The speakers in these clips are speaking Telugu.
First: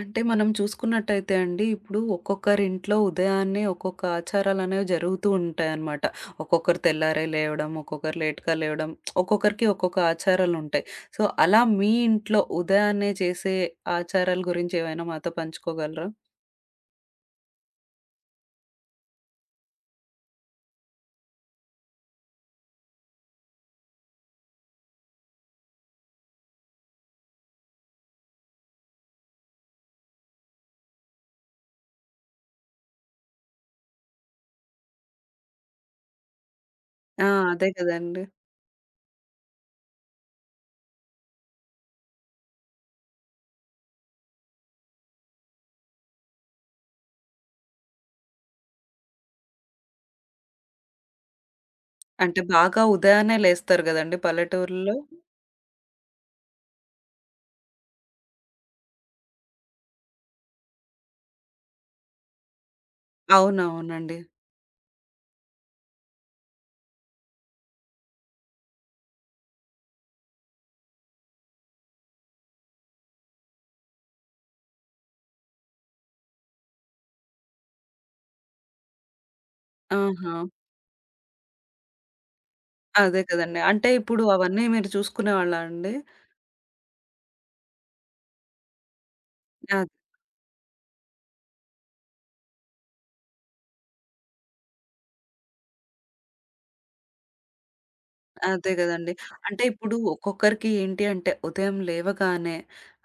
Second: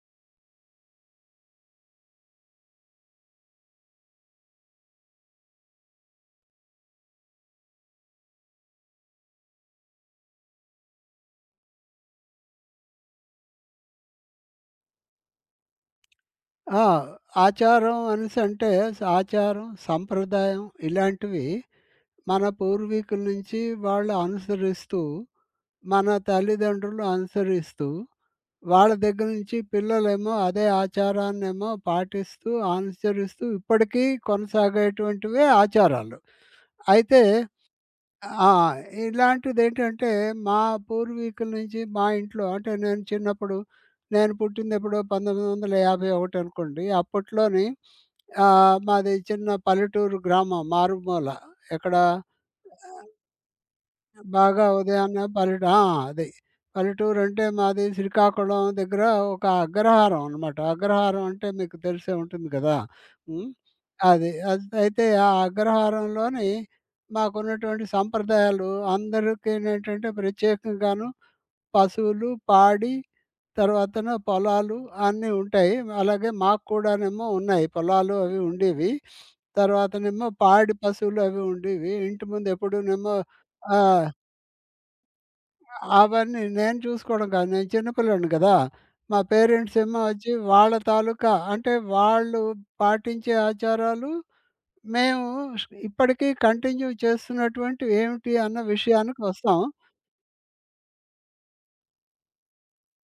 అంటే మనం చూసుకున్నట్టయితే అండి, ఇప్పుడు ఒక్కొక్కరింట్లో ఉదయాన్నే ఒక్కొక్క ఆచారాలనేవి జరుగుతూ ఉంటాయన్నమాట. ఒక్కొక్కరు తెల్లారే లేవడం, ఒక్కొక్కరు లేట్‌గా లేవడం, ఒక్కొక్కరికి ఒక్కొక్క ఆచారాలుంటాయి. సో, అలా మీ ఇంట్లో ఉదయాన్నే చేసే ఆచారాల గురించి ఏమైనా మాతో పంచుకోగలరా? ఆ! ఆచారం అనేసంటే సంప్రదాయం ఇలాంటివి మన పూర్వీకుల నుంచి వాళ్ళు అనుసరిస్తూ, మన తల్లిదండ్రులు అనుసరిస్తూ, వాళ్ళ దగ్గర నుంచి పిల్లలేమో అదే ఆచారాన్నేమో పాటిస్తూ, అనుసరిస్తూ ఇప్పటికీ కొనసాగేటువంటివే ఆచారాలు. అయితే ఆ! అదే కదండీ. ఆ! ఇలాంటిదేంటంటే, మా పూర్వీకుల నుంచి మా ఇంట్లో అంటే, నేను పుట్టిందెప్పుడో 1951 అనుకోండి. అప్పట్లోని మాది చిన్న పల్లెటూరు గ్రామం మారుమూల. ఎక్కడ అంటే బాగా ఉదయాన్నే లేస్తారు గదండీ బాగా పల్లెటూరులో. ఉదయాన్నే పల్లెట ఆ! అది. పల్లెటూరు అంటే మాది శ్రీకాకుళం దగ్గర ఒక అగ్రహారం అనమాట. అగ్రహారం అంటే మీకు తెలిసే ఉంటుంది కదా! హ్మ్. అవునవునండి. అది అయితే ఆ అగ్రహారంలోని మాకున్నటువంటి సంప్రదాయాలు అందరికేనేంటంటే ప్రత్యేకంగాను పశువులు, పాడి తర్వాతన పొలాలు అన్నీ ఉంటాయి. అలాగే మాకు కూడానేమో ఉన్నాయి. పొలాలు అవి ఉండేవి. తర్వాతనేమో ఆహా! పాడి పశువులు అవి ఉండేవి. ఇంటి ముందు ఎప్పుడూనేమో అదే కదండీ. ఆ! అంటే ఇప్పుడు అవన్నీ మీరు చూసుకునేవాళ్ళా అండి? అవన్నీ నేను చూసుకోవడం కాదు. నేను చిన్న పిల్లోడిని కదా! మా పేరెంట్స్ అదే. ఏమో వచ్చి వాళ్ళ తాలూకా అంటే వాళ్ళు పాటించే ఆచారాలు మేము ఇప్పటికీ కంటిన్యూ చేస్తున్నటువంటివి ఏమిటి అన్న అదే గదండీ. విషయానికి వస్తాం. అంటే ఇప్పుడు ఒక్కొక్కరికి ఏంటి అంటే ఉదయం లేవగానే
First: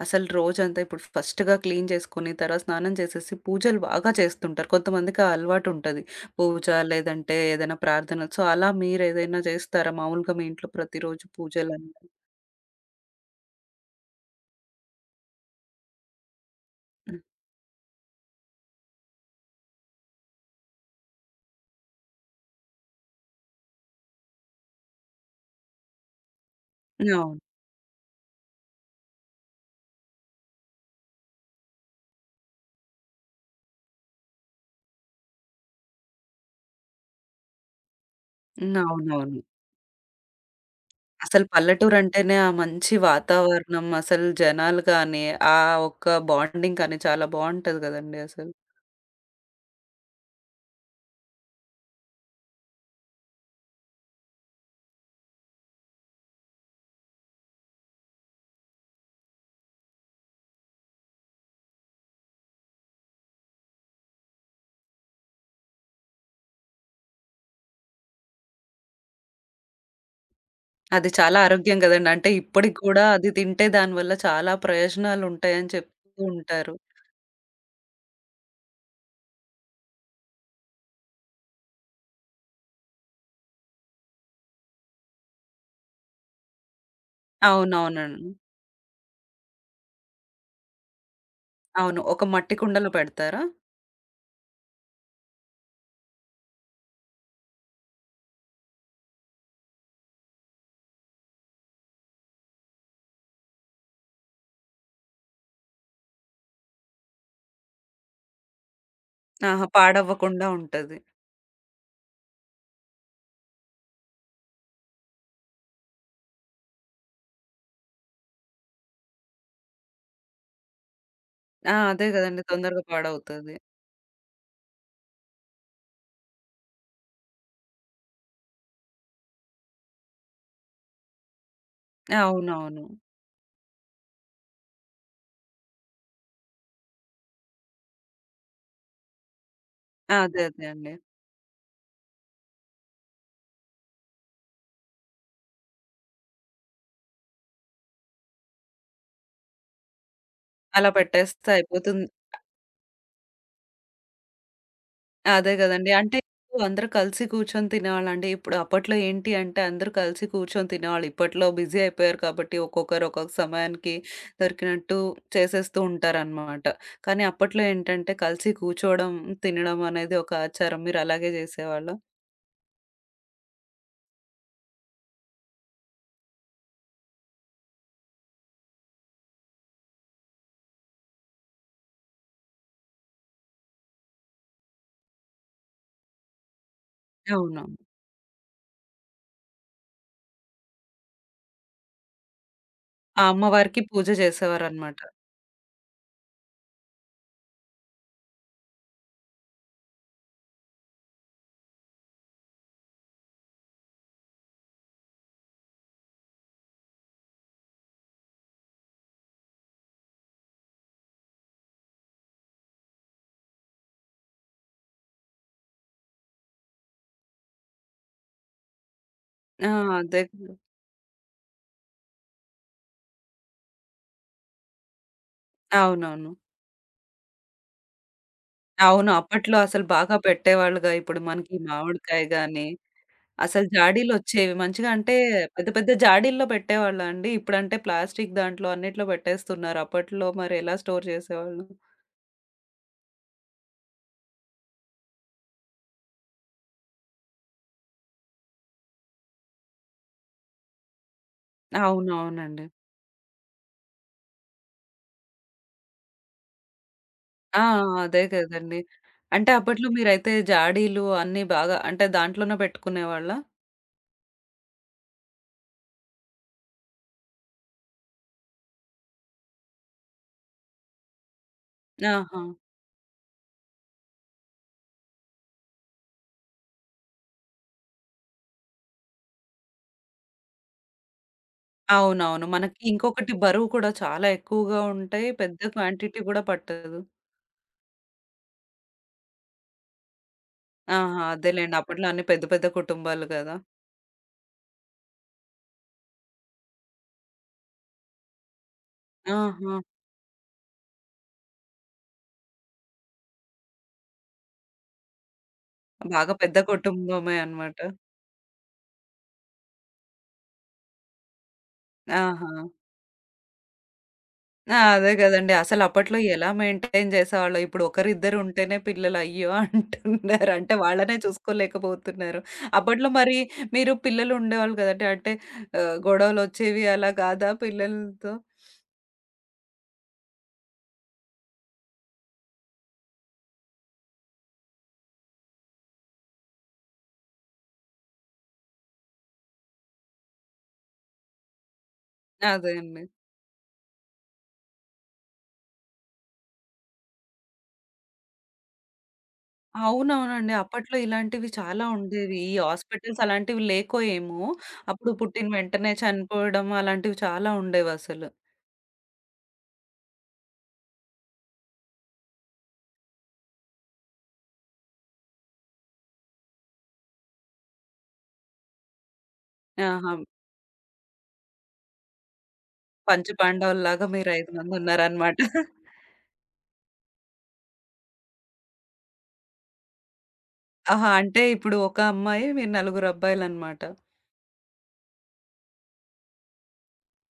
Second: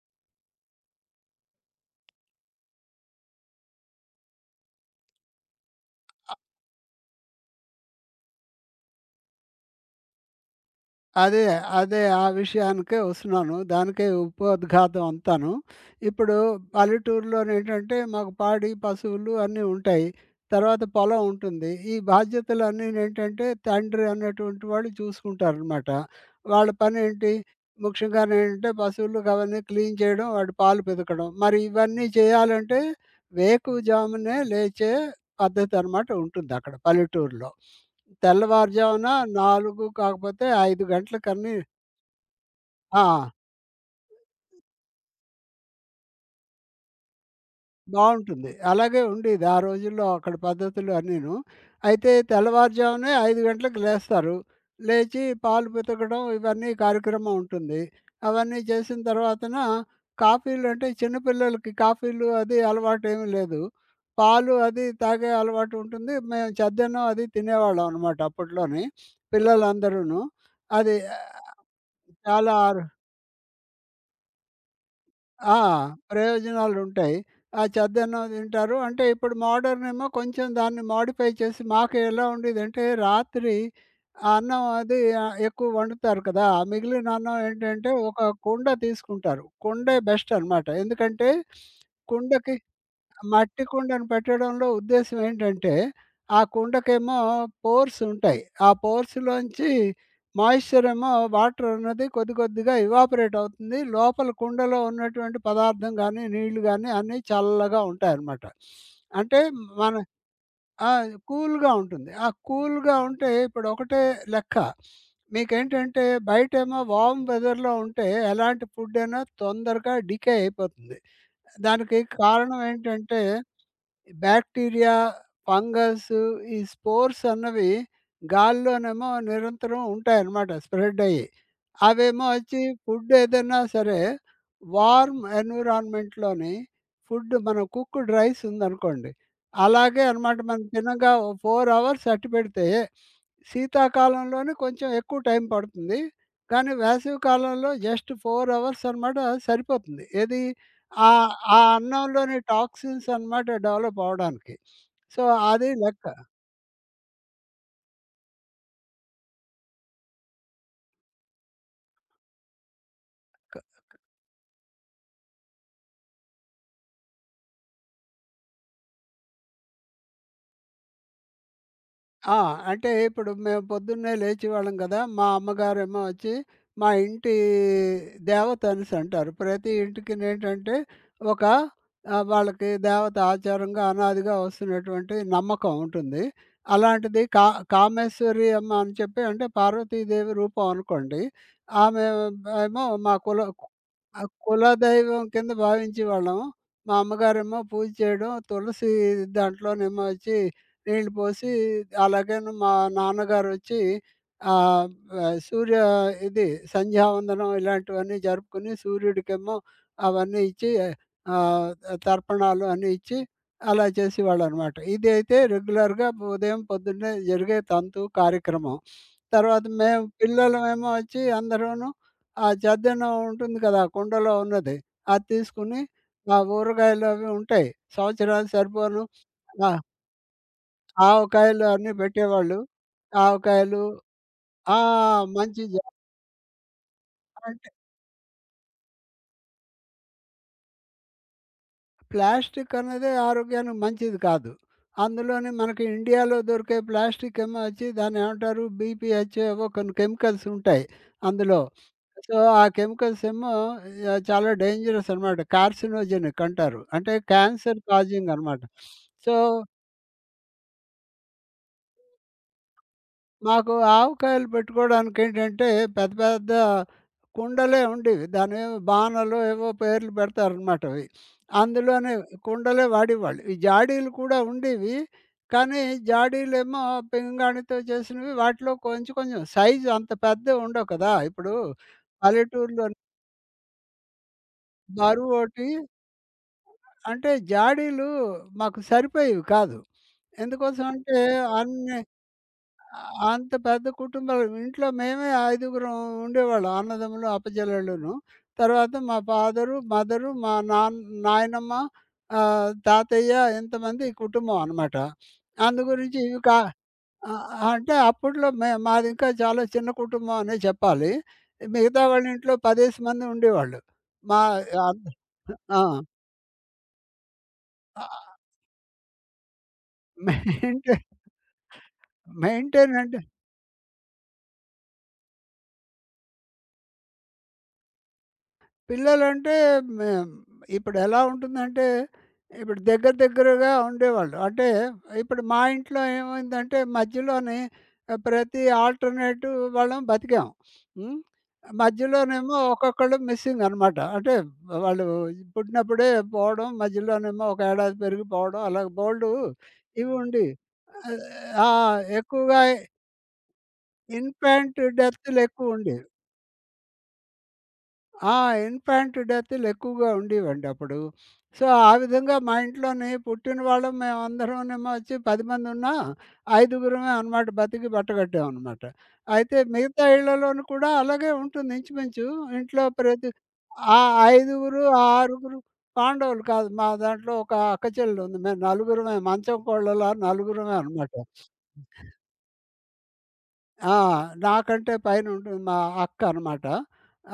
అసలు రోజంతా ఇప్పుడు ఫస్ట్‌గా క్లీన్ చేసుకొని, తర్వాత స్నానం చేసేసి పూజలు బాగా చేస్తుంటారు. కొంతమందికి ఆ అలవాటు ఉంటది. పూజ లేదంటే ఏదైనా ప్రార్థన. సో, అలా మీరేదైనా చేస్తారా? మామూలుగా మీ ఇంట్లో ప్రతిరోజు అదే. పూజలని? అదే. ఆ విషయానికే వస్తున్నాను. దానికే ఉపోద్ఘాతం అంతాను. ఇప్పుడు హ్మ్. పల్లెటూరులోనేంటంటే, మాకు పాడి, పశువులు అన్నీ ఉంటాయి. తర్వాత పొలం ఉంటుంది. ఈ బాధ్యతలన్నీనేంటంటే, తండ్రి అన్నటువంటి వాళ్ళు చూసుకుంటారనమాట. వాళ్ళ పనేంటి, అవును. ముఖ్యంగానేంటంటే పశువులకు అవన్నీ క్లీన్ చేయడం, వాటి పాలు పితకడం. మరి ఇవన్నీ చేయాలంటే వేకువజామునే లేచే పద్ధతనమాట ఉంటుందక్కడ పల్లెటూరులో. హ్మ్. తెల్లవారుజామున అవునవును. 4 కాకపోతే 5 అసలు గంటలకన్నీ పల్లెటూరు అంటేనే ఆ మంచి ఆ! వాతావరణం, అసలు జనాలు గాని, ఆ ఒక్క బాండింగ్ కానీ చాలా బావుంటది గదండీ బావుంటుంది. అసలు. అలాగే ఉండేది ఆ రోజుల్లో అక్కడ పద్ధతులు అన్నీను. అయితే తెల్లవారుజామునే 5 గంటలకు లేస్తారు. లేచి పాలు పితకడం ఇవన్నీ కార్యక్రమం ఉంటుంది. అవన్నీ చేసిన తర్వాతన కాఫీలంటే చిన్న పిల్లలకి కాఫీలు అది అలవాటేమీ లేదు. పాలు అది తాగే అలవాటు ఉంటుంది. మేము చద్దన్నం అది తినేవాళ్ళం అనమాట అప్పట్లోని పిల్లలందరూను. అది అది చాలా ఆరోగ్యం గదండీ. అంటే చాలా ఇప్పటికి ఆరు గూడా అది తింటే దానివల్ల చాలా ఆ! ప్రయోజనాలుంటాయని చెప్తూ ఉంటారు. ప్రయోజనాలుంటాయి. ఆ చెద్దన్నం తింటారు. అంటే ఇప్పుడు మోడర్న్ ఏమో కొంచెం దాన్ని మోడిఫై చేసి మాకు ఎలా ఉండేదంటే రాత్రి ఆ అన్నం అది ఎక్కువ వండుతారు కదా! ఆ మిగిలిన అన్నం ఏంటంటే ఒక అవునవునండి. కుండ తీసుకుంటారు. కుండే బెస్ట్ అనమాట. ఎందుకంటే అవును. ఒక కుండకి మట్టి కుండలో పెడతారా? మట్టి కుండను పెట్టడంలో ఉద్దేశ్యం ఏంటంటే, ఆ కుండకేమో పోర్స్ ఉంటాయి. ఆ పోర్స్‌లోంచి మాయిశ్చర్ ఏమో వాటర్ అన్నది కొద్ది కొద్దిగా ఇవాపరేట్ అవుతుంది. లోపల కుండలో ఉన్నటువంటి పదార్థం గాని, నీళ్లు గాని అన్నీ చల్లగా ఉంటాయన్నమాట. అంటే ఆహా! మన పాడవ్వకుండా ఆ! ఉంటది. కూల్‌గా ఉంటుంది. ఆ కూల్‌గా ఉంటే ఇప్పుడు ఒకటే లెక్క. మీకేంటంటే బయటేమో వార్మ్ వెదర్‌లో ఉంటే ఎలాంటి ఫుడ్ అయినా తొందరగా డికే అయిపోతుంది. ఆ! దానికి అదే గదండీ కారణం తొందరగా ఏంటంటే పాడవుతది. బ్యాక్టీరియా, ఫంగస్ ఈ స్పోర్స్ అన్నవి గాలిలోనేమో నిరంతరం ఉంటాయన్నమాట స్ప్రెడ్ అయ్యి. అవేమో వచ్చి అవునవును. ఫుడ్ ఏదైనా సరే వార్మ్ ఎన్విరాన్మెంట్‌లోని ఫుడ్ మన కుక్డ్ రైస్ ఉందనుకోండి. అలాగే ఆ, అనమాట అదే మనం అదే అండి. తినంగా ఓ 4 అవర్స్ అట్టి పెడితే శీతాకాలంలోనే కొంచెం ఎక్కువ టైం పడుతుంది. కానీ వేసవి కాలంలో జస్ట్ 4 అవర్స్ అనమాట సరిపోతుంది. ఏది అలా ఆ! పెట్టేస్తే ఆ అయిపోతుంది. అన్నంలోని టాక్సిన్స్ అన్నమాట డెవలప్ అవ్వడానికి. సో, అదే అది గదండీ. లెక్క. అంటే ఇప్పుడు అందరూ కలిసి కూర్చొని తినేవాళ్ళండి. ఇప్పుడు అప్పట్లో ఏంటి అంటే అందరూ కలిసి కూర్చొని తినేవాళ్ళు. ఇప్పట్లో బిజీ అయిపోయారు కాబట్టి ఒక్కొక్కరు ఒక్కొక్క సమయానికి దొరికినట్టు చేసేస్తూ ఉంటారనమాట. కానీ అప్పట్లో ఏంటంటే కలిసి కూర్చోవడం, తినడం అనేది ఒక ఆచారం. మీరు అలాగే జేసేవాళ్ళా? ఆ! అంటే ఇప్పుడు మేము పొద్దున్నే లేచేవాళ్ళం కదా! మా అమ్మగారేమో వచ్చి మా ఇంటి దేవత అనేసి అంటారు. ప్రతి ఇంటికినేంటంటే ఒక ఆహ్, వాళ్ళకి దేవత ఆచారంగా అనాదిగా వస్తున్నటువంటి నమ్మకం ఉంటుంది. అలాంటిది కా అవునవును. కామేశ్వరి అమ్మ అని చెప్పి అంటే పార్వతీదేవి రూపం అనుకోండి. ఆమె ఏమో మా ఆ కుల అమ్మవారికి పూజ ఆ జేసేవారనమాట. కులదైవం కింద భావించేవాళ్ళం. మా అమ్మగారేమో పూజ చేయడం తులసి దాంట్లోనేమో వచ్చి నీళ్ళు పోసి అలాగేను మా నాన్నగారొచ్చి ఆహ్, ఆహ్, సూర్య ఇది సంధ్యావందనం ఇలాంటివన్నీ జరుపుకొని సూర్యుడికేమో అవన్నీ ఇచ్చి ఆహ్, తర్పణాలు అన్నీ ఇచ్చి అలా చేసేవాళ్ళనమాట. ఇదైతే రెగ్యులర్‌గా ఉదయం పొద్దున్నే జరిగే తంతు కార్యక్రమం. తర్వాత ఆ! మేము అదే కదా! పిల్లలమేమో వచ్చి అందరూను ఆ చద్దన్నం ఉంటుంది కదా! కుండలో ఉన్నది. అది తీసుకొని అవునవును. ఆ ఊరగాయలు అవి ఉంటాయి. సంవత్సరానికి సరిపోను అవును. అప్పట్లో ఆ! అసలు బాగా పెట్టేవాళ్ళుగా. ఇప్పుడు మనకి ఆవకాయలు అన్నీ మామిడికాయ పెట్టేవాళ్ళు. గాని అసలు ఆవకాయలు జాడీలొచ్చేవి. ఆ! మంచిగా అంటే మంచి పెద్ద పెద్ద జా- జాడీల్లో పెట్టేవాళ్ళండి. అంటే ఇప్పుడంటే ప్లాస్టిక్ దాంట్లో అన్నిట్లో పెట్టేస్తున్నారు. అప్పట్లో మరి ఎలా స్టోర్ చేసేవాళ్ళు? ప్లాస్టిక్ అన్నదే ఆరోగ్యానికి మంచిది కాదు. అందులోని మనకి ఇండియాలో దొరికే ప్లాస్టిక్ ఏమో వచ్చి దాన్నేమంటారు బీపీహెచ్ ఏవో కొన్ని కెమికల్స్ ఉంటాయి అందులో. సో, ఆ అవునవునండి. కెమికల్స్ ఏమో చాలా డేంజరస్ అనమాట. కార్సినోజెనిక్ అంటారు. అంటే ఆ! క్యాన్సర్ అదే కాజింగ్ అనమాట. కదండీ. సో, అంటే అప్పట్లో మీరైతే జాడీలు అన్నీ బాగా అంటే దాంట్లోనే పెట్టుకునేవాళ్ళా? మాకు ఆవకాయలు పెట్టుకోవడానికేంటంటే, పెద్ద పెద్ద కుండలే ఉండేవి. దాన్నేవో బానలో ఏవో పేర్లు పెడతారనమాట అవి. అందులోనే ఆహా! కుండలే వాడేవాళ్ళు. ఈ జాడీలు కూడా ఉండేవి. కానీ జాడీలేమో పింగాణితో చేసినవి. వాటిలో కొంచెం కొంచెం సైజు అంత పెద్దవి ఉండవు కదా! ఇప్పుడు అవునవును. మనకి పల్లెటూరులో ఇంకొకటి బరువు కూడా చాలా ఎక్కువగా ఉంటాయి. పెద్ద బరువోటి క్వాంటిటీ గూడా పట్టదు. అంటే జాడీలు మాకు సరిపోయేవి కాదు. ఎందుకోసం అంటే ఆహా! అదేలెండి. అన్ని అప్పట్లో అన్ని పెద్ద పెద్ద కుటుంబాలు అంత గదా! పెద్ద కుటుంబాలు ఇంట్లో మేమే ఐదుగురం ఉండేవాళ్ళం అన్నదమ్ములు అప్పచెల్లెళ్ళును తర్వాత మా ఆహా! ఫాదరు మదరు మా నాన్న నాయనమ్మ ఆ, తాతయ్య ఇంతమంది కుటుంబం అనమాట. అందు గురించి బాగా ఇవి కా పెద్ద ఆ, కుటుంబమే అన్నమాట. అంటే అప్పట్లో మాది ఇంకా చాలా చిన్న కుటుంబం అనే చెప్పాలి. మిగతా వాళ్ళ ఆహా! ఇంట్లో పదేసి మంది ఉండేవాళ్ళు. మా ఆ! ఆ, అదే గదండీ. ఆ, అసలప్పట్లో ఎలా మెయింటైన్ జేసేవాళ్ళో. ఇప్పుడు ఒకరిద్దరు ఉంటేనే పిల్లలు అయ్యో! అంటున్నారు. అంటే మెయింటైన్ వాళ్ళనే చూసుకోలేకపోతున్నారు. మెయింటైన్ అప్పట్లో అంటే మరి మీరు పిల్లలు ఉండేవాళ్ళు గదండీ. అంటే గొడవలొచ్చేవి అలా కాదా పిల్లలతో? పిల్లలంటే మేం ఇప్పుడెలా ఉంటుందంటే, ఇప్పుడు దగ్గర దగ్గరగా ఉండేవాళ్ళు. అంటే ఇప్పుడు మా ఇంట్లో ఏమైందంటే మధ్యలోనే ప్రతి ఆల్టర్‌నేటివ్ వాళ్ళం బతికాం. హ్మ్. మధ్యలోనేమో అదే అండి. ఒక్కొక్కళ్ళు మిస్సింగ్ అనమాట. అంటే వాళ్ళు పుట్టినప్పుడే పోవడం, మధ్యలోనేమో ఒక ఏడాది పెరిగిపోవడం అలా బోలెడు ఇవి ఉండేవి. అవునవునండి. అప్పట్లో ఆహ్, ఇలాంటివి ఆ! చాలా ఉండేవి. ఈ ఎక్కువగా హాస్పిటల్స్ అలాంటివి లేకో ఏమో! ఇన్‌ఫాంట్ అప్పుడు డెత్‌లు పుట్టిన ఎక్కువ వెంటనే ఉండేవి. చనిపోవడం అలాంటివి చాలా ఉండేవసలు. ఆ! ఇన్‌ఫాంట్ డెత్‌లు ఎక్కువగా ఉండేవండి అప్పుడు. సో, ఆ విధంగా మా ఇంట్లోని పుట్టిన వాళ్ళం మేమందరమునేమో వచ్చి 10 మందున్నా, ఐదుగురమే అనమాట బతికి బట్టగట్టామనమాట. అయితే మిగతా ఆహా! ఇళ్ళలోను కూడా అలాగే ఉంటుంది ఇంచుమించు. ఇంట్లో ప్రతి ఆ పంచపాండవుల్లాగా మీరు 5 ఐదుగురు, మందున్నారనమాట. ఆరుగురు పాండవులు కాదు. మా దాంట్లో ఒక అక్క చెల్లుంది. మేము నలుగురమే మంచం కోడళ్ళలా నలుగురమే ఆహా! అనమాట. అంటే ఇప్పుడు ఒక అమ్మాయి, మీరు నలుగురు అబ్బాయిలనమాట. ఆ! నాకంటే పైనుంటుంది మా అక్క అనమాట.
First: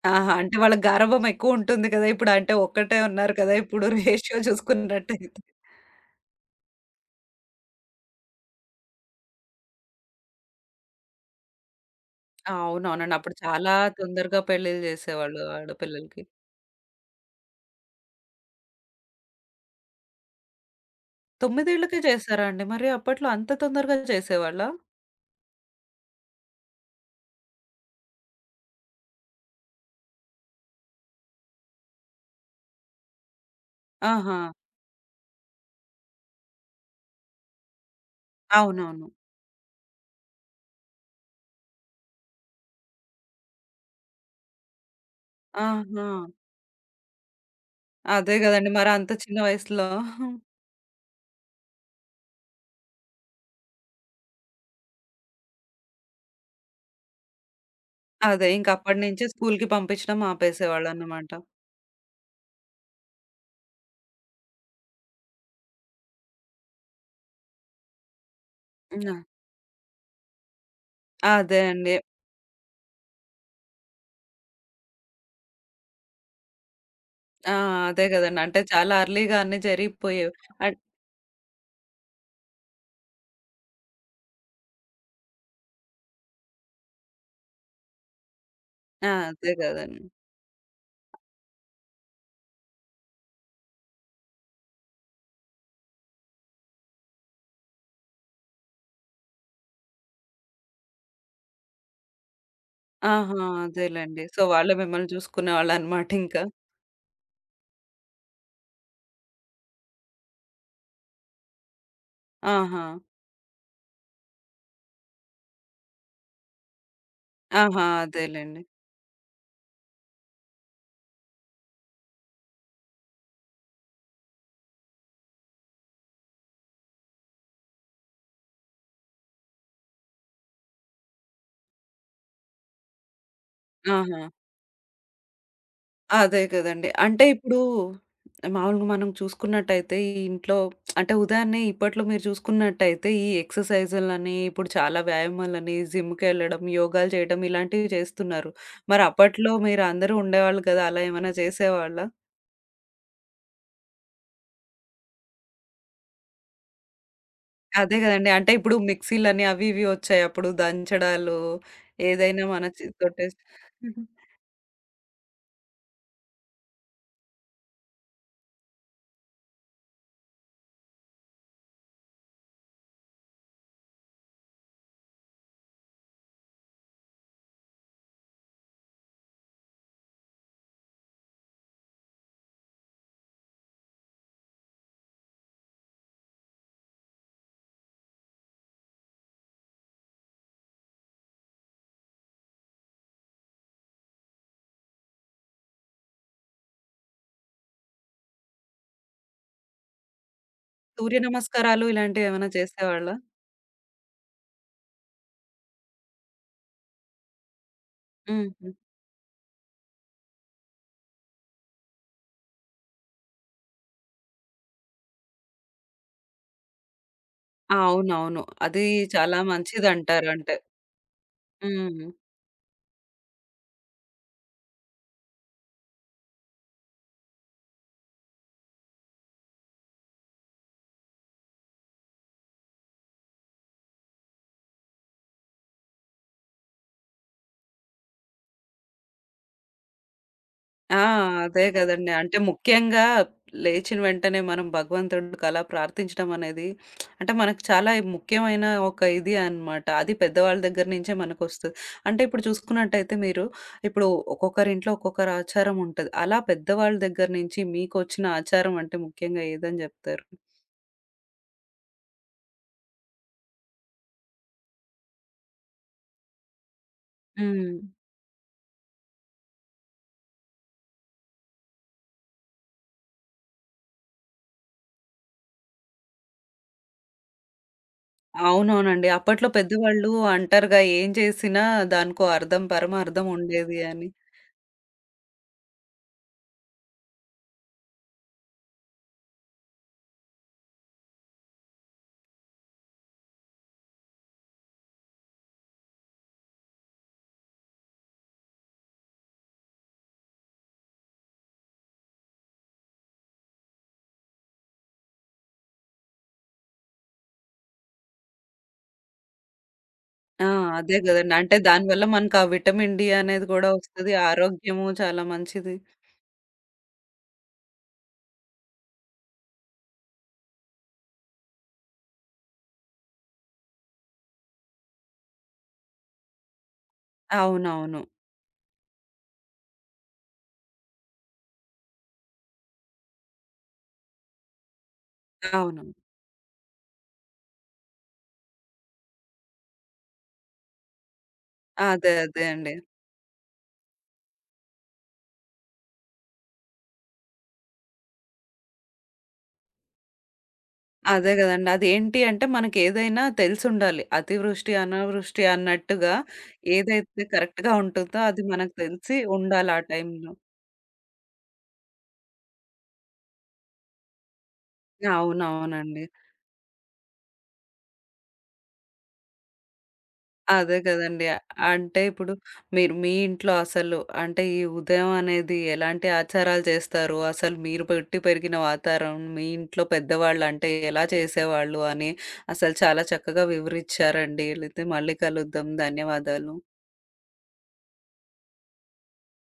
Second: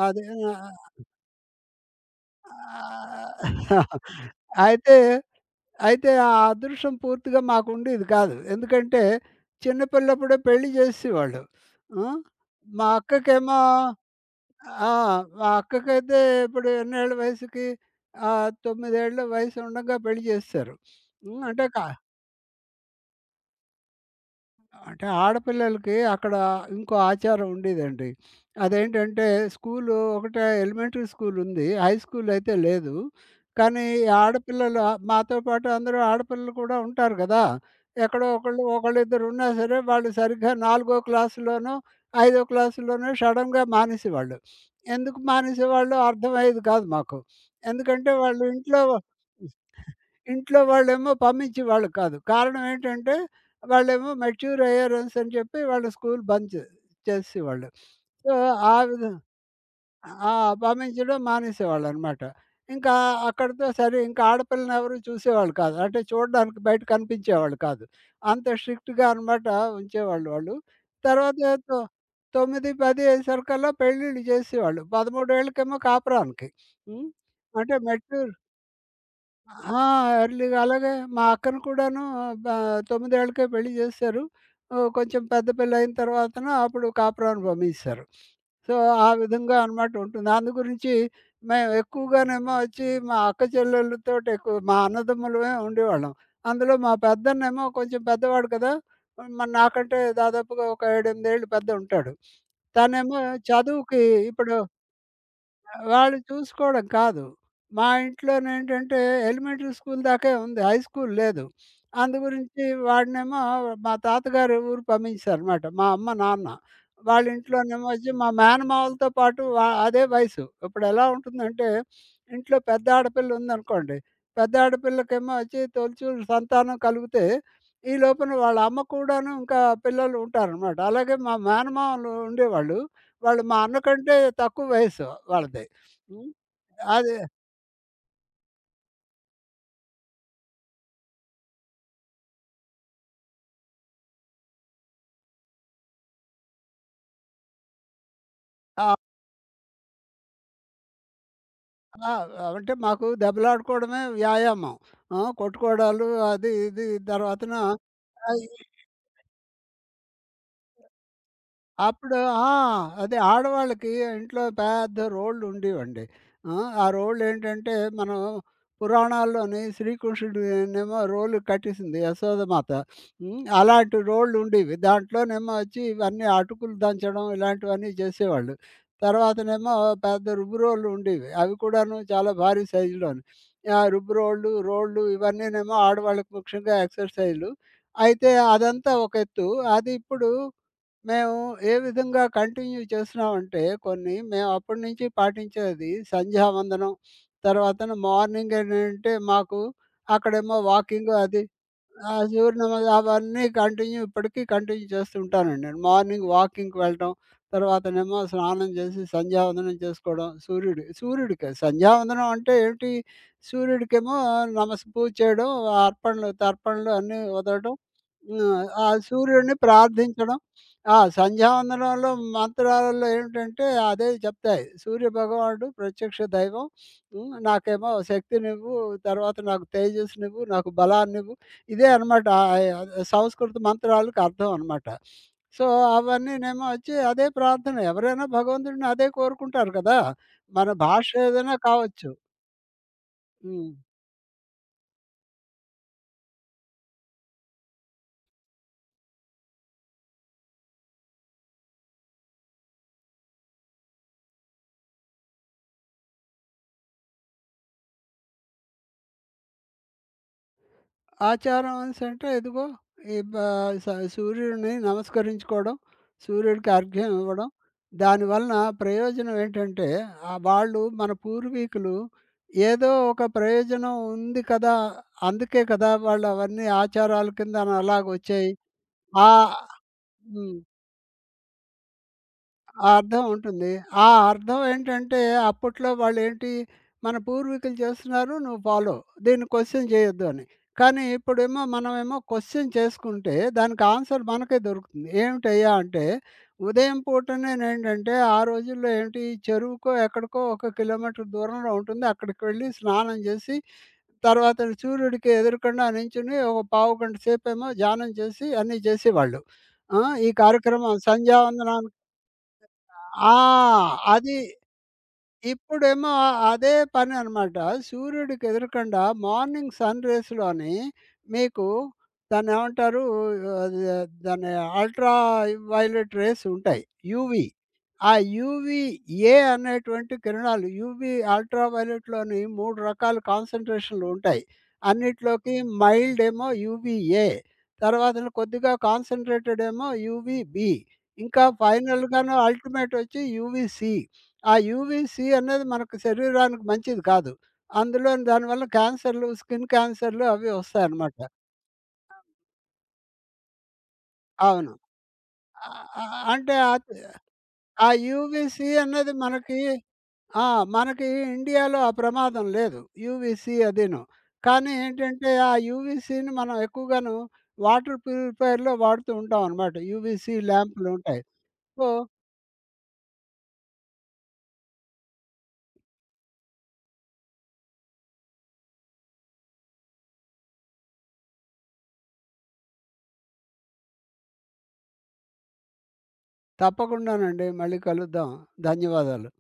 అది ఆహా! ఆ! అంటే వాళ్ళకి గారాబం ఎక్కువుంటుంది కదా! ఇప్పుడు అంటే ఒక్కటే ఉన్నారు కదా! ఆహ్, ఇప్పుడు రేషియో అయితే, చూసుకున్నట్టయితే. అయితే ఆ అదృష్టం పూర్తిగా మాకుండేది కాదు. ఎందుకంటే చిన్న పిల్లప్పుడే పెళ్లి చేసేసేవాళ్ళు. ఆ! మా అవునవునండి. అప్పుడు అక్కకేమో చాలా తొందరగా పెళ్ళిళ్ళు ఆ! చేసేవాళ్ళు మా అక్కకైతే ఆడపిల్లలకి. ఇప్పుడు ఎన్నేళ్ల వయసుకి ఆహ్, 9 ఏళ్ల వయసు ఉండంగా పెళ్లి చేసేసారు. హ్మ్. 9 ఏళ్ళకే చేసారా అండి? మరి అప్పట్లో అంత తొందరగా చేసేవాళ్ళా? అంటే ఆడపిల్లలకి అక్కడ ఇంకో ఆచారం ఉండేదండి. అదేంటంటే స్కూలు ఒకటే ఎలిమెంటరీ స్కూల్ ఉంది. హై స్కూల్ అయితే లేదు. కానీ ఈ ఆహా! మాతో పాటు అందరూ ఆడపిల్లలు కూడా ఉంటారు గదా! ఎక్కడో ఒకళ్ళు అవునవును. ఒకళ్ళిద్దరు ఉన్నా సరే వాళ్ళు సరిగ్గా 4 క్లాస్‌లోనో, 5 క్లాస్‌లోనో సడెన్‌గా మానేసేవాళ్ళు. ఎందుకు మానేసేవాళ్ళో ఆహా! అర్థమయ్యేది కాదు మాకు. ఎందుకంటే అదే వాళ్ళు గదండీ! ఇంట్లో మరి అంత చిన్న వయసులో ఇంట్లో వాళ్ళేమో పంపించేవాళ్ళు కాదు. కారణం ఏంటంటే, వాళ్ళేమో మెచ్యూర్ అయ్యారు అనేసని చెప్పి వాళ్ళు స్కూల్ బంద్ చే చేసేసేవాళ్ళు. సో, అదే ఇంక ఆ అప్పటి విధ నుంచే స్కూలుకి పంపించడం ఆ! పంపించడం ఆపేసేవాళ్ళన్నమాట. మానేసేవాళ్ళనమాట. ఇంకా అక్కడితో సరే ఇంకా ఆడపిల్లనెవరు చూసేవాళ్ళు కాదు. అంటే చూడడానికి బయట కనిపించేవాళ్ళు కాదు. అంత స్ట్రిక్ట్‌గా హ్మ్. అనమాట ఉంచేవాళ్ళు వాళ్ళు. తర్వాత అదే తొ అండి. 9, 10 అయ్యేసరికల్లా పెళ్ళిళ్ళు చేసేసేవాళ్ళు. 13 ఏళ్ళకేమో కాపురానికి. హ్మ్. ఆ! అంటే అదే మెచ్యూర్ గదండీ. అంటే చాలా ఎర్లీగా అన్నీ ఆ! జరిగిపోయేవి. ఎర్లీగా అన్ అలాగే మా అక్కను కూడాను బ 9 ఏళ్ళకే పెళ్లి చేసేశారు. కొంచెం పెద్ద పిల్లయిన తర్వాతన అప్పుడు కాపురానికి పంపించేశారు. సో, ఆ! ఆ అదే విధంగా అనమాట గదండీ. ఉంటుంది. అందు గురించి మేము ఎక్కువగానేమో వచ్చి మా అక్క చెల్లెళ్ళతోటి ఎక్కువ మా అన్నదమ్ములమే ఉండేవాళ్ళం. అందులో మా పెద్దన్నేమో కొంచెం పెద్దవాడు కదా! మరి నాకంటే దాదాపుగా ఒక 7, 8 ఏళ్ళు పెద్ద ఉంటాడు. తనేమో ఆహా! చదువుకి అదేలెండి. సో, ఇప్పుడు వాళ్ళే మిమ్మల్ని చూసుకునేవాళ్ళనమాట వాళ్ళు ఇంకా. చూసుకోవడం కాదు. మా ఇంట్లోనేంటంటే ఎలిమెంటరీ స్కూల్ దాకే ఉంది. హై స్కూల్ లేదు. అందు గురించి ఆహా! వాడినేమో మా తాతగారు ఊరు పంపించేసారనమాట. మా అమ్మ, నాన్న. వాళ్ళ ఆహా! ఇంట్లోనేమో వచ్చి మా అదేలెండి. మేనమావలతో పాటు వ అదే వయసు. ఇప్పుడెలా ఉంటుందంటే ఇంట్లో పెద్ద ఆడపిల్ల ఉందనుకోండి. పెద్ద ఆడపిల్లకేమో వచ్చి తొలిచూలు సంతానం కలిగితే ఈ లోపున వాళ్ళ అమ్మ కూడాను ఇంకా పిల్లలు ఉంటారనమాట. అలాగే మా మేనమామలు ఉండేవాళ్ళు. వాళ్ళు మా అన్న కంటే ఆహా! తక్కువ వయస్సు వాళ్ళది. హ్మ్. అదే గదండీ. అది అంటే ఇప్పుడు మామూలుగా మనం చూసుకున్నట్టయితే ఈ ఇంట్లో అంటే ఉదాహరణ ఇప్పట్లో మీరు చూసుకున్నట్టయితే ఈ ఎక్సర్‌సైజులని, ఇప్పుడు చాలా వ్యాయామాలని, జిమ్‌కెళ్ళడం, యోగాలు చేయడం ఇలాంటివి చేస్తున్నారు. ఆహ్, మరి అప్పట్లో మీరు అందరూ ఉండేవాళ్ళు కదా! అలా ఏమైనా చేసేవాళ్ళా? ఆ! అంటే మాకు దెబ్బలాడుకోవడమే వ్యాయామం. కొట్టుకోవడాలు అది ఇది తర్వాతన అదే గదండీ. ఆహ్, అంటే ఇప్పుడు మిక్సీలని అవి ఇవి ఒచ్చాయి. అప్పుడు దంచడాలు అప్పుడు ఏదైనా ఆ! మన అదే చేత్తోటేసి ఆడవాళ్ళకి ఇంట్లో పెద్ద రోళ్ళు ఉండేవండి. ఆ! ఆ రోళ్ళేంటంటే మనం పురాణాల్లోని శ్రీకృష్ణుడినేమో రోలు కట్టేసింది యశోదమాత. హ్మ్. అలాంటి రోళ్ళుండేవి. దాంట్లోనేమో వచ్చి ఇవన్నీ అటుకులు దంచడం ఇలాంటివన్నీ చేసేవాళ్ళు. తర్వాతనేమో పెద్ద రుబ్బురోళ్ళు ఉండేవి. అవి కూడాను చాలా భారీ సైజులోని. ఆ రుబ్బురోళ్ళు, రోళ్ళు రోళ్ళు ఇవన్నీనేమో ఆడవాళ్ళకి ముఖ్యంగా ఎక్సర్‌సైజులు. అయితే అదంతా ఒక ఎత్తు. అది ఇప్పుడు మేము ఏ విధంగా కంటిన్యూ చేస్తున్నామంటే కొన్ని మేము అప్పటి నుంచి పాటించేది సంధ్యావందనం. తర్వాతన మార్నింగ్ ఏంటంటే మాకు అక్కడేమో వాకింగ్ సూర్య అది నమస్కారాలు ఆ! ఇలాంటివేమైనా సూర్యనమస్ చేసేవాళ్ళా? అవన్నీ కంటిన్యూ ఇప్పటికి కంటిన్యూ చేస్తూ ఉంటానండి నేను. మార్నింగ్ వాకింగ్‌కి వెళ్ళటం, తర్వాతనేమో హ్మ్. స్నానం హ్మ్. చేసి సంధ్యావందనం చేసుకోవడం. సూర్యుడికే సంధ్యావందనం అంటే ఏంటి, సూర్యుడికేమో నమస్ పూజ చేయడం, అర్పణలు, తర్పణలు అన్నీ వదలడం. ఆ! అవునవును. హ్మ్. ఆ అది చాలా సూర్యుడిని ప్రార్థించడం. మంచిదంటారంటే. హ్మ్. సంధ్యావందనంలో మంత్రాలలో ఏమిటంటే అదే చెప్తాయి. సూర్యభగవానుడు ప్రత్యక్ష దైవం. హ్మ్. నాకేమో శక్తినివ్వు, తర్వాత నాకు తేజస్సునివ్వు, నాకు బలాన్నివ్వు. ఇదే అనమాట. సంస్కృత మంత్రాలకు అర్థం అనమాట. సో, అవన్నీనేమో వచ్చి అదే ప్రార్థన. ఎవరైనా భగవంతుడిని అదే కోరుకుంటారు కదా! మన ఆ! భాష ఏదైనా అదే కావచ్చు. గదండీ. అంటే ముఖ్యంగా హ్మ్. లేచిన వెంటనే మనం భగవంతుడికి అలా ప్రార్థించడం అనేది అంటే మనకు చాలా ముఖ్యమైన ఒక ఇది అన్నమాట. అది పెద్దవాళ్ళ దగ్గర నుంచే మనకొస్తది. అంటే ఇప్పుడు చూసుకున్నట్టయితే మీరు ఇప్పుడు ఒక్కొక్కరి ఇంట్లో ఒక్కొక్కరి ఆచారం ఉంటది. అలా పెద్దవాళ్ళ దగ్గర నుంచి మీకొచ్చిన ఆచారం అంటే ముఖ్యంగా ఏదని జెప్తారు? ఆచారం అనేసంటే ఇదిగో ఈ బ స సూర్యుడిని నమస్కరించుకోవడం, సూర్యుడికి అర్ఘ్యం ఇవ్వడం. హ్మ్. దానివలన ప్రయోజనం ఏంటంటే, వాళ్ళు మన పూర్వీకులు ఏదో ఒక ప్రయోజనం ఉంది కదా! అందుకే కదా! వాళ్ళు అవన్నీ ఆచారాల కిందన అలాగొచ్చాయి. అవునవునండి. ఆ అప్పట్లో పెద్దవాళ్ళు హ్మ్. అంటారుగా ఏం చేసినా దానికో అర్థం ఆ అర్థం పరమార్థం ఉంటుంది. ఉండేది ఆ అని. అర్థం ఏంటంటే అప్పట్లో వాళ్ళేంటి, మన పూర్వీకులు చేస్తున్నారు నువ్వు ఫాలో. దీన్ని క్వెషన్ చేయొద్దు అని. కానీ ఇప్పుడేమో మనమేమో క్వెషన్ చేసుకుంటే దానికి ఆన్సర్ మనకే దొరుకుతుంది. ఏమిటయ్యా అంటే, ఉదయం పూటనేనేంటంటే ఆ రోజుల్లో ఏంటి చెరువుకో, ఎక్కడికో ఒక కిలోమీటర్ దూరంలో ఉంటుంది. అక్కడికి వెళ్ళి స్నానం చేసి, తర్వాత సూర్యుడికి ఎదురుగుండా నించుని ఒక పావుగంట సేపేమో ధ్యానం చేసి అన్నీ చేసేవాళ్ళు. ఆ! ఈ ఆ! కార్యక్రమం అదే గదండీ. అంటే సంధ్యావందనం. దానివల్ల మనకు ఆ విటమిన్ డి ఆ! అనేది గూడా వస్తది. అది. ఆరోగ్యము చాలా మంచిది. ఇప్పుడేమో అదే పననమాట. సూర్యుడికి ఎదురకుండా మార్నింగ్ సన్ రేస్‌లోని మీకు దాన్నేమంటారు అది దాన్ని అల్ట్రా వయలెట్ రేస్ ఉంటాయి. యూవీ. అవునవును. ఆ యూవీ ఏ అనేటువంటి కిరణాలు యూవీ అల్ట్రా వయలెట్‌లోని 3 రకాల కాన్సంట్రేషన్‌లు ఉంటాయి. అన్నిట్లోకి అవును. మైల్డ్ ఏమో యూవీ ఏ. తర్వాతన కొద్దిగా కాన్సంట్రేటెడ్ ఏమో యూవీ బీ. ఇంకా అదే. ఫైనల్‌గాను అదే అండి. అల్టిమేట్ వచ్చి యూవీ సీ. ఆ యూవీసీ అనేది మనకు శరీరానికి మంచిది కాదు. అందులోని దానివల్ల క్యాన్సర్‌లు, స్కిన్ క్యాన్సర్‌లు అవి వస్తాయన్నమాట. అదే గదండీ. అదేంటి అంటే మనకేదైనా తెలిసుండాలి. అతివృష్టి, అవును. అనావృష్టి ఆహ్, అన్నట్టుగా ఆహ్, అంటే అద్ ఏదైతే కరెక్ట్‌గా ఆ ఉంటుందో అది యూవీసీ మనకు అనేది తెలిసి మనకి ఉండాలి ఆ టైంలో. ఆ! మనకి ఇండియాలో ఆ ప్రమాదం లేదు. యూవీసీ అదీను. కానీ ఏంటంటే ఆ అవునవునండి. యూవీసీని మనం ఎక్కువగాను వాటర్ ప్యూరిఫైయర్‌లో వాడుతూ ఉంటామన్నమాట. యూవీసీ అదే ల్యాంపులుంటాయి. కదండీ. సో, అంటే ఇప్పుడు మీరు మీ ఇంట్లో అసలు అంటే ఈ ఉదయం అనేది ఎలాంటి ఆచారాలు చేస్తారు? అసలు మీరు పుట్టి పెరిగిన వాతావరణం, మీ ఇంట్లో పెద్దవాళ్ళు అంటే ఎలా చేసేవాళ్ళు అని అసలు చాలా చక్కగా వివరిచ్చారండి. అయితే మళ్ళీ కలుద్దాం. ధన్యవాదాలు. తప్పకుండానండి. మళ్ళీ కలుద్దాం. ధన్యవాదాలు.